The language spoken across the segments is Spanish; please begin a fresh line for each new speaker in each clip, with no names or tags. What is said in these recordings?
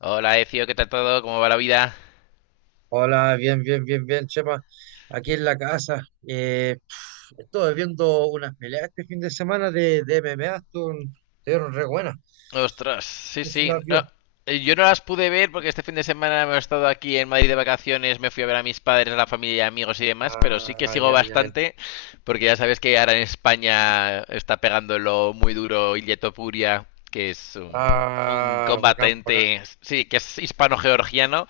Hola, Ecio, ¿qué tal todo? ¿Cómo va la vida?
Hola, bien, bien, bien, bien, Chema. Aquí en la casa. Estuve viendo unas peleas este fin de semana de MMA. Estuvieron re buenas. No
Ostras, sí,
sé si
sí.
las
No,
vio.
yo no las pude ver porque este fin de semana me he estado aquí en Madrid de vacaciones, me fui a ver a mis padres, a la familia, amigos y demás, pero sí que
Ah,
sigo
ya, ya, ya.
bastante porque ya sabes que ahora en España está pegándolo muy duro Ilieto Puria, que es un
Ah, bacán, bacán.
combatiente, sí, que es hispano-georgiano.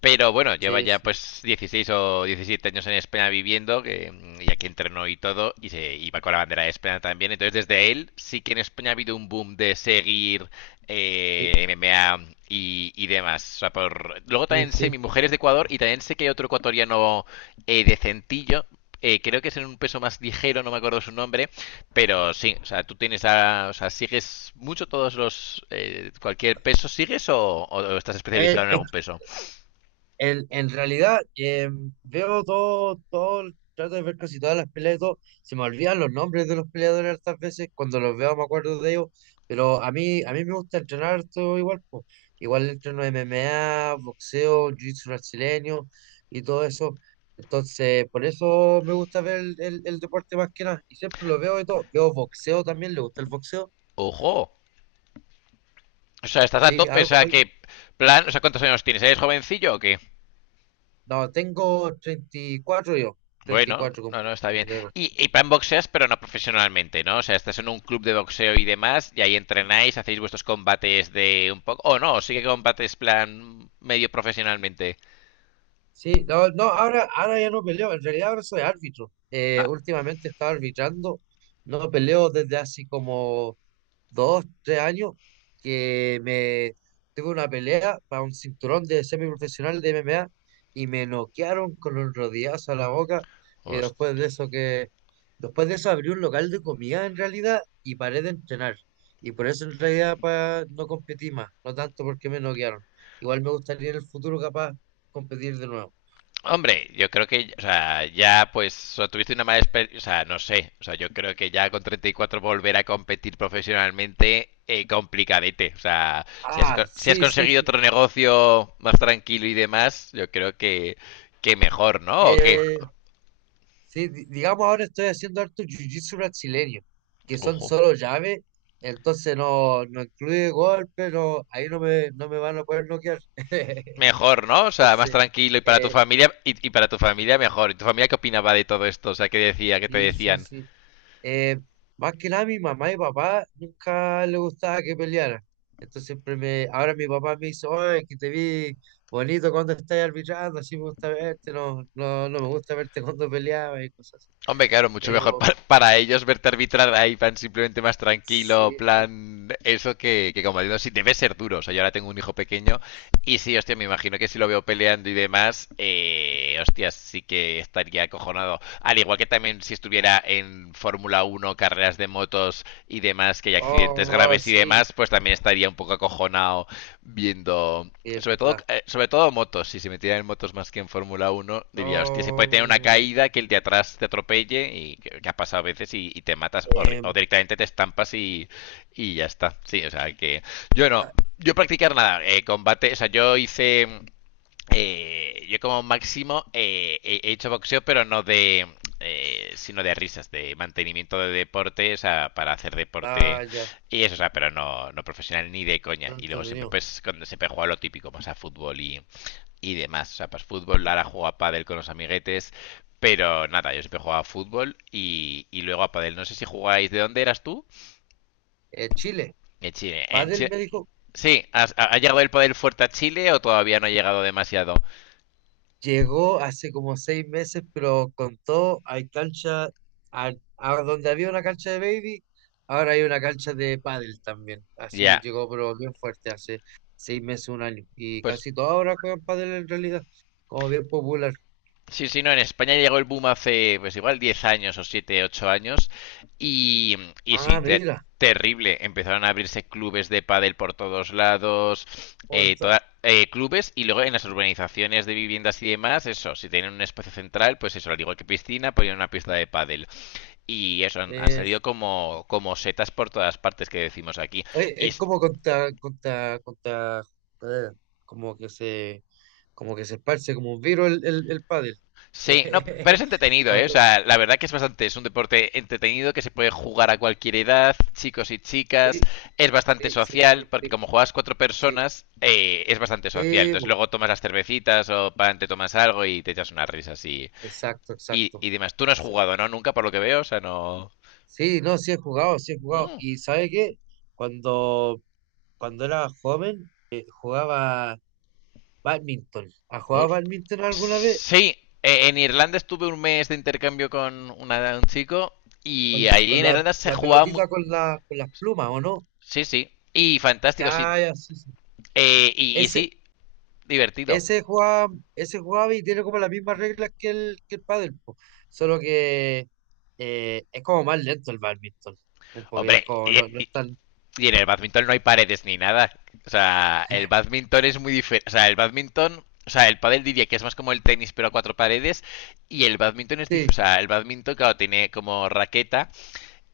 Pero bueno, lleva
Sí,
ya
sí,
pues 16 o 17 años en España viviendo, y aquí entrenó y todo, y se iba con la bandera de España también. Entonces desde él sí que en España ha habido un boom de seguir
sí,
MMA y demás. O sea, luego
sí,
también sé, mi
sí.
mujer es de Ecuador y también sé que hay otro ecuatoriano decentillo, creo que es en un peso más ligero, no me acuerdo su nombre, pero sí, o sea, o sea, sigues mucho todos los, cualquier peso, ¿sigues o estás
Eh,
especializado en
Es,
algún peso?
En realidad, veo todo, todo, trato de ver casi todas las peleas y todo. Se me olvidan los nombres de los peleadores hartas veces, cuando los veo me acuerdo de ellos, pero a mí me gusta entrenar todo igual, po. Igual entreno MMA, boxeo, jiu-jitsu brasileño y todo eso. Entonces, por eso me gusta ver el deporte más que nada. Y siempre lo veo y todo. Veo boxeo también, le gusta el boxeo.
Ojo. O sea, estás a
Sí,
tope. O
algo,
sea, que
algo.
plan. O sea, ¿cuántos años tienes? ¿Eres jovencillo o qué?
No, tengo 34 yo,
Bueno,
34
no, no,
cumplí
está
en
bien.
febrero.
Y plan boxeas, pero no profesionalmente, ¿no? O sea, estás en un club de boxeo y demás, y ahí entrenáis, hacéis vuestros combates de un poco. O oh, no, sí que combates plan medio profesionalmente.
Sí, no, no, ahora ya no peleo, en realidad ahora soy árbitro.
Ah,
Últimamente he estado arbitrando, no peleo desde hace como 2, 3 años, que me tuve una pelea para un cinturón de semiprofesional de MMA y me noquearon con un rodillazo a la boca. Y
hostia.
después de eso abrí un local de comida en realidad y paré de entrenar. Y por eso en realidad no competí más, no tanto porque me noquearon. Igual me gustaría en el futuro capaz competir de nuevo.
Hombre, yo creo que, o sea, ya pues o sea, tuviste una mala experiencia, o sea, no sé, o sea, yo creo que ya con 34 volver a competir profesionalmente, complicadete, o sea, si has,
Ah,
si has
sí, sí,
conseguido
sí.
otro negocio más tranquilo y demás, yo creo que mejor, ¿no? ¿O qué?
Eh, sí, digamos ahora estoy haciendo harto jiu-jitsu brasileño, que son
Ojo.
solo llaves, entonces no incluye golpe, no, ahí no me van a poder noquear.
Mejor, ¿no? O sea, más
Entonces,
tranquilo y para tu
eh,
familia, y para tu familia mejor. ¿Y tu familia qué opinaba de todo esto? O sea, ¿qué decía, qué te
sí, sí,
decían?
sí. Eh, Más que nada mi mamá y papá nunca le gustaba que peleara. Entonces ahora mi papá me dice, oye, que te vi bonito cuando estás arbitrando, así me gusta verte, no, no, no me gusta verte cuando peleabas y cosas así.
Hombre, claro, mucho mejor
Pero
para ellos verte arbitrar ahí, plan simplemente más tranquilo,
sí, sí.
plan eso que como digo, sí, debe ser duro. O sea, yo ahora tengo un hijo pequeño y sí, hostia, me imagino que si lo veo peleando y demás, hostia, sí que estaría acojonado. Al igual que también si estuviera en Fórmula Uno carreras de motos y demás, que hay accidentes
Oh,
graves y
sí,
demás, pues también estaría un poco acojonado viendo.
sí, es verdad.
Sobre todo motos, si se metiera en motos más que en Fórmula Uno diría, hostia, se puede tener una
No,
caída que el de atrás te atropelle que ha pasado a veces y te matas o
em,
directamente te estampas y ya está. Sí, o sea que yo no,
ta-
yo practicar nada, combate, o sea, yo como máximo he hecho boxeo, pero no de, sino de risas, de mantenimiento de deporte, o sea, para hacer deporte
ah, ya,
y eso, o sea, pero no, no profesional ni de coña.
pero
Y luego siempre,
entretenido.
pues, cuando siempre he jugado lo típico, más a fútbol y demás. O sea, pues fútbol, Lara juega a pádel con los amiguetes, pero nada, yo siempre jugaba a fútbol y luego a pádel. No sé si jugáis, ¿de dónde eras tú?
Chile.
En Chile.
Padel me dijo,
Sí, ¿ha, ha llegado el poder fuerte a Chile o todavía no ha llegado demasiado?
llegó hace como 6 meses, pero contó, hay cancha, a, a donde había una cancha de baby, ahora hay una cancha de pádel también. Así
Ya.
llegó, pero bien fuerte, hace 6 meses, un año. Y
Pues
casi todos ahora juegan pádel en realidad, como bien popular.
sí, sí, no, en España llegó el boom hace, pues igual 10 años o 7, 8 años y, y sí,
Ah, mira,
terrible. Empezaron a abrirse clubes de pádel por todos lados,
por eso.
clubes y luego en las urbanizaciones de viviendas y demás, eso, si tienen un espacio central, pues eso, al igual que piscina, ponían una pista de pádel. Y eso, han
eh,
salido como, como setas por todas partes que decimos aquí.
Oye,
Y
es como eh, como que se, como que se esparce como un virus el pádel.
sí, no, pero es entretenido, ¿eh? O
Cuando-
sea, la verdad que es bastante, es un deporte entretenido que se puede jugar a cualquier edad, chicos y chicas,
Sí,
es bastante
sí, sí,
social,
sí,
porque
sí,
como juegas cuatro
sí,
personas, es bastante social.
sí,
Entonces luego tomas las cervecitas o pan, te tomas algo y te echas unas risas
exacto, exacto,
y demás. Tú no has
exacto.
jugado, ¿no? Nunca, por lo que veo, o sea, no.
Sí, no, sí he jugado, sí he jugado.
Mm,
Y ¿sabe qué? Cuando, cuando era joven, jugaba badminton. ¿Has jugado
host-
badminton alguna vez?
sí, en Irlanda estuve un mes de intercambio con un chico y
Con,
ahí
con
en
la,
Irlanda se
la
jugaba
pelotita con con las plumas, ¿o no?
sí, sí. Y fantástico, sí.
Ya, ya, sí, sí.
Y
Ese,
sí, divertido.
Ese juega, Ese jugaba y tiene como las mismas reglas que el pádel, po. Solo que es como más lento el bádminton. Un poquito, es
Hombre,
como no es tan.
y en el badminton no hay paredes ni nada. O sea, el badminton es muy diferente. O sea, el badminton. O sea, el pádel diría que es más como el tenis, pero a cuatro paredes. Y el badminton es
Sí,
diferente. O sea, el badminton, claro, tiene como raqueta.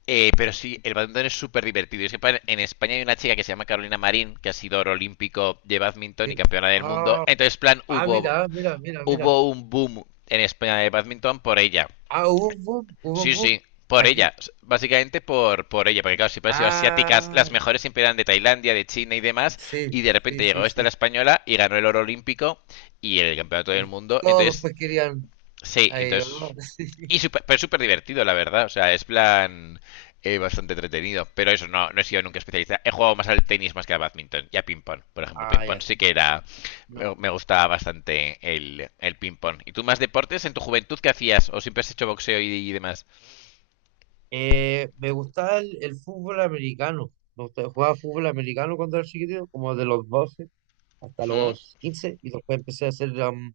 Pero sí, el badminton es súper divertido. Es que en España hay una chica que se llama Carolina Marín, que ha sido oro olímpico de badminton y
sí.
campeona del mundo.
Ah,
Entonces, plan,
mira, ah, mira, mira, mira.
hubo un boom en España de badminton por ella.
Ah, hubo un boom, hubo un
Sí,
boom.
sí, por
Aquí.
ella. Básicamente por ella, porque claro, siempre han sido asiáticas.
Ah,
Las mejores siempre eran de Tailandia, de China y demás.
sí,
Y de
sí,
repente llegó
sí,
esta la
sí.
española y ganó el oro olímpico y el campeonato del
Y
mundo.
todos
Entonces,
pues querían
sí,
a ellos, ¿no?
entonces.
Sí.
Y súper pero súper divertido, la verdad. O sea, es plan bastante entretenido. Pero eso, no, no he sido nunca especialista. He jugado más al tenis más que al badminton y a ping-pong. Por ejemplo,
Ah,
ping-pong
ya.
sí que era.
No.
Me gustaba bastante el ping-pong. ¿Y tú más deportes en tu juventud qué hacías? ¿O siempre has hecho boxeo y demás?
Me gustaba el fútbol americano. Me gustaba, jugaba fútbol americano cuando era chiquitito, como de los 12 hasta
Ujú.
los 15 y después empecé a hacer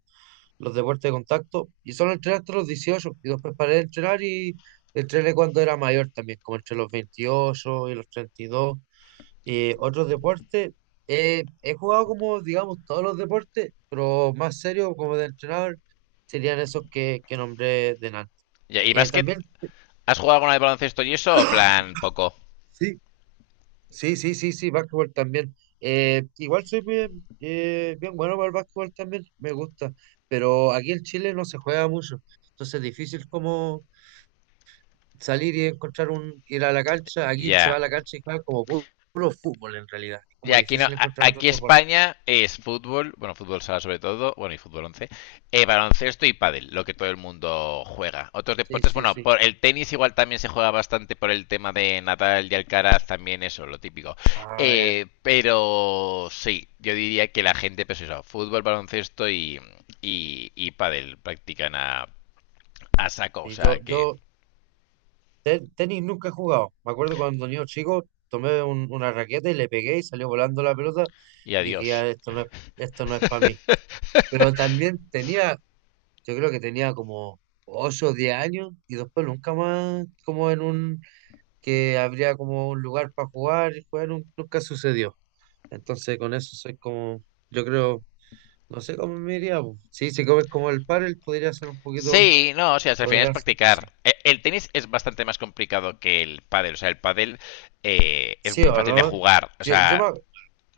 los deportes de contacto y solo entrené hasta los 18 y después paré de entrenar y entrené cuando era mayor también, como entre los 28 y los 32 y otros deportes. He jugado como, digamos, todos los deportes, pero más serio como de entrenar serían esos que nombré de antes.
Ya, ¿y básquet?
También,
¿Has jugado alguna vez baloncesto y eso o plan poco?
sí, sí, sí, sí, sí, básquetbol también. Igual soy bien, bien bueno para el básquetbol también, me gusta, pero aquí en Chile no se juega mucho, entonces es difícil como salir y encontrar ir a la cancha, aquí se va
Ya.
a la cancha y juega como puro, fútbol en realidad, es
Y
como
aquí no,
difícil encontrar
aquí
otros deportes.
España es fútbol, bueno, fútbol sala sobre todo, bueno, y fútbol once, baloncesto y pádel, lo que todo el mundo juega. Otros
Sí,
deportes,
sí,
bueno,
sí.
por el tenis igual también se juega bastante por el tema de Nadal y Alcaraz, también eso, lo típico.
Ah, ya.
Pero sí, yo diría que la gente, pues eso, fútbol, baloncesto y pádel practican a saco, o
Y
sea
yo,
que.
yo te- tenis nunca he jugado, me acuerdo cuando niño chico tomé una raqueta y le pegué y salió volando la pelota,
Y
dije
adiós.
ya, esto no es para mí, pero yo creo que tenía como 8 o 10 años y después nunca más como en un que habría como un lugar para jugar y jugar nunca sucedió. Entonces con eso soy como, yo creo, no sé cómo me iría, po. Sí, si comes como el pádel podría ser un poquito,
Sí, no, o sea, al final es
podría ser que sí.
practicar. El tenis es bastante más complicado que el pádel, o sea, el pádel es
Sí
muy
o
fácil de
no.
jugar, o
Yo, yo me,
sea,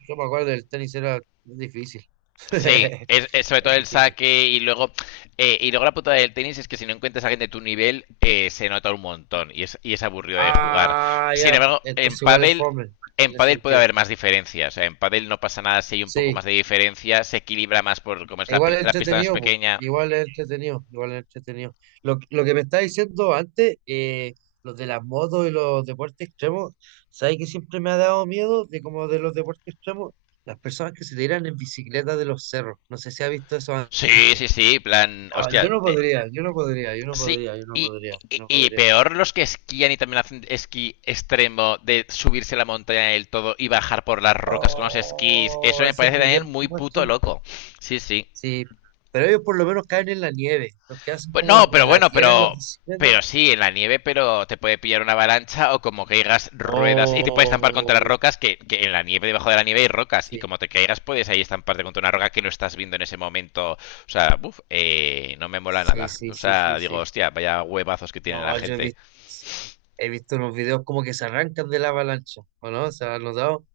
yo me acuerdo del tenis era difícil.
sí, es sobre todo
Es
el
difícil.
saque y luego la putada del tenis es que si no encuentras a alguien de tu nivel se nota un montón y es aburrido de jugar.
Ah,
Sin
ya.
embargo,
Entonces igual es fome
en
en ese
pádel puede
sentido.
haber más diferencias, o sea, en pádel no pasa nada si hay un poco
Sí,
más de diferencia, se equilibra más por como es
igual es
la pista más
entretenido, po.
pequeña.
Igual es entretenido, igual es entretenido. Lo que me estaba diciendo antes, los de las motos y los deportes extremos, ¿sabes que siempre me ha dado miedo de como de los deportes extremos? Las personas que se tiran en bicicleta de los cerros. No sé si has visto eso
Sí,
antes.
sí, sí, plan,
Ah, yo
hostia,
no podría, yo no podría, yo no
sí,
podría, yo no podría, yo no
y
podría.
peor los que esquían y también hacen esquí extremo de subirse a la montaña del todo y bajar por las rocas con los esquís. Eso
Oh,
me
esos
parece
videos
también
que
muy puto
muestran.
loco. Sí, sí.
Sí, pero ellos por lo menos caen en la nieve. Los que hacen
Pues
como en,
no, pero
en la
bueno,
tierra en las
pero.
bicicletas.
Pero sí, en la nieve, pero te puede pillar una avalancha o como caigas ruedas y te puedes estampar contra las
Oh,
rocas, que en la nieve, debajo de la nieve hay rocas, y
sí,
como te caigas puedes ahí estamparte contra una roca que no estás viendo en ese momento. O sea, buf, no me mola
sí,
nada.
sí,
O
sí,
sea,
sí,
digo,
sí.
hostia, vaya huevazos que tiene la
No, yo
gente.
he visto unos videos como que se arrancan de la avalancha, ¿o no? ¿Se han notado?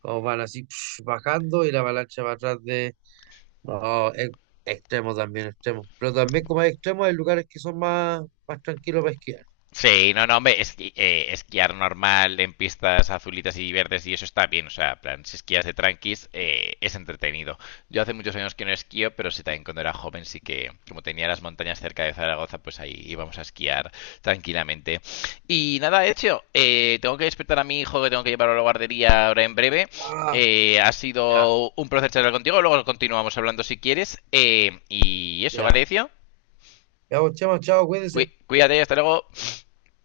Como van así bajando y la avalancha va atrás de... No, es extremo también, extremo. Pero también como hay extremos, hay lugares que son más tranquilos para esquiar.
Sí, no, no, hombre, esquiar normal en pistas azulitas y verdes y eso está bien, o sea, en plan, si esquías de tranquis, es entretenido. Yo hace muchos años que no esquío, pero sí también cuando era joven sí que, como tenía las montañas cerca de Zaragoza, pues ahí íbamos a esquiar tranquilamente. Y nada, hecho, tengo que despertar a mi hijo que tengo que llevarlo a la guardería ahora en breve.
Ah,
Ha
ya,
sido un placer charlar contigo, luego continuamos hablando si quieres. Y eso, ¿vale,
ya.
Ezio?
Ya, pues, chamo, chao, cuídense.
Cuídate, hasta luego.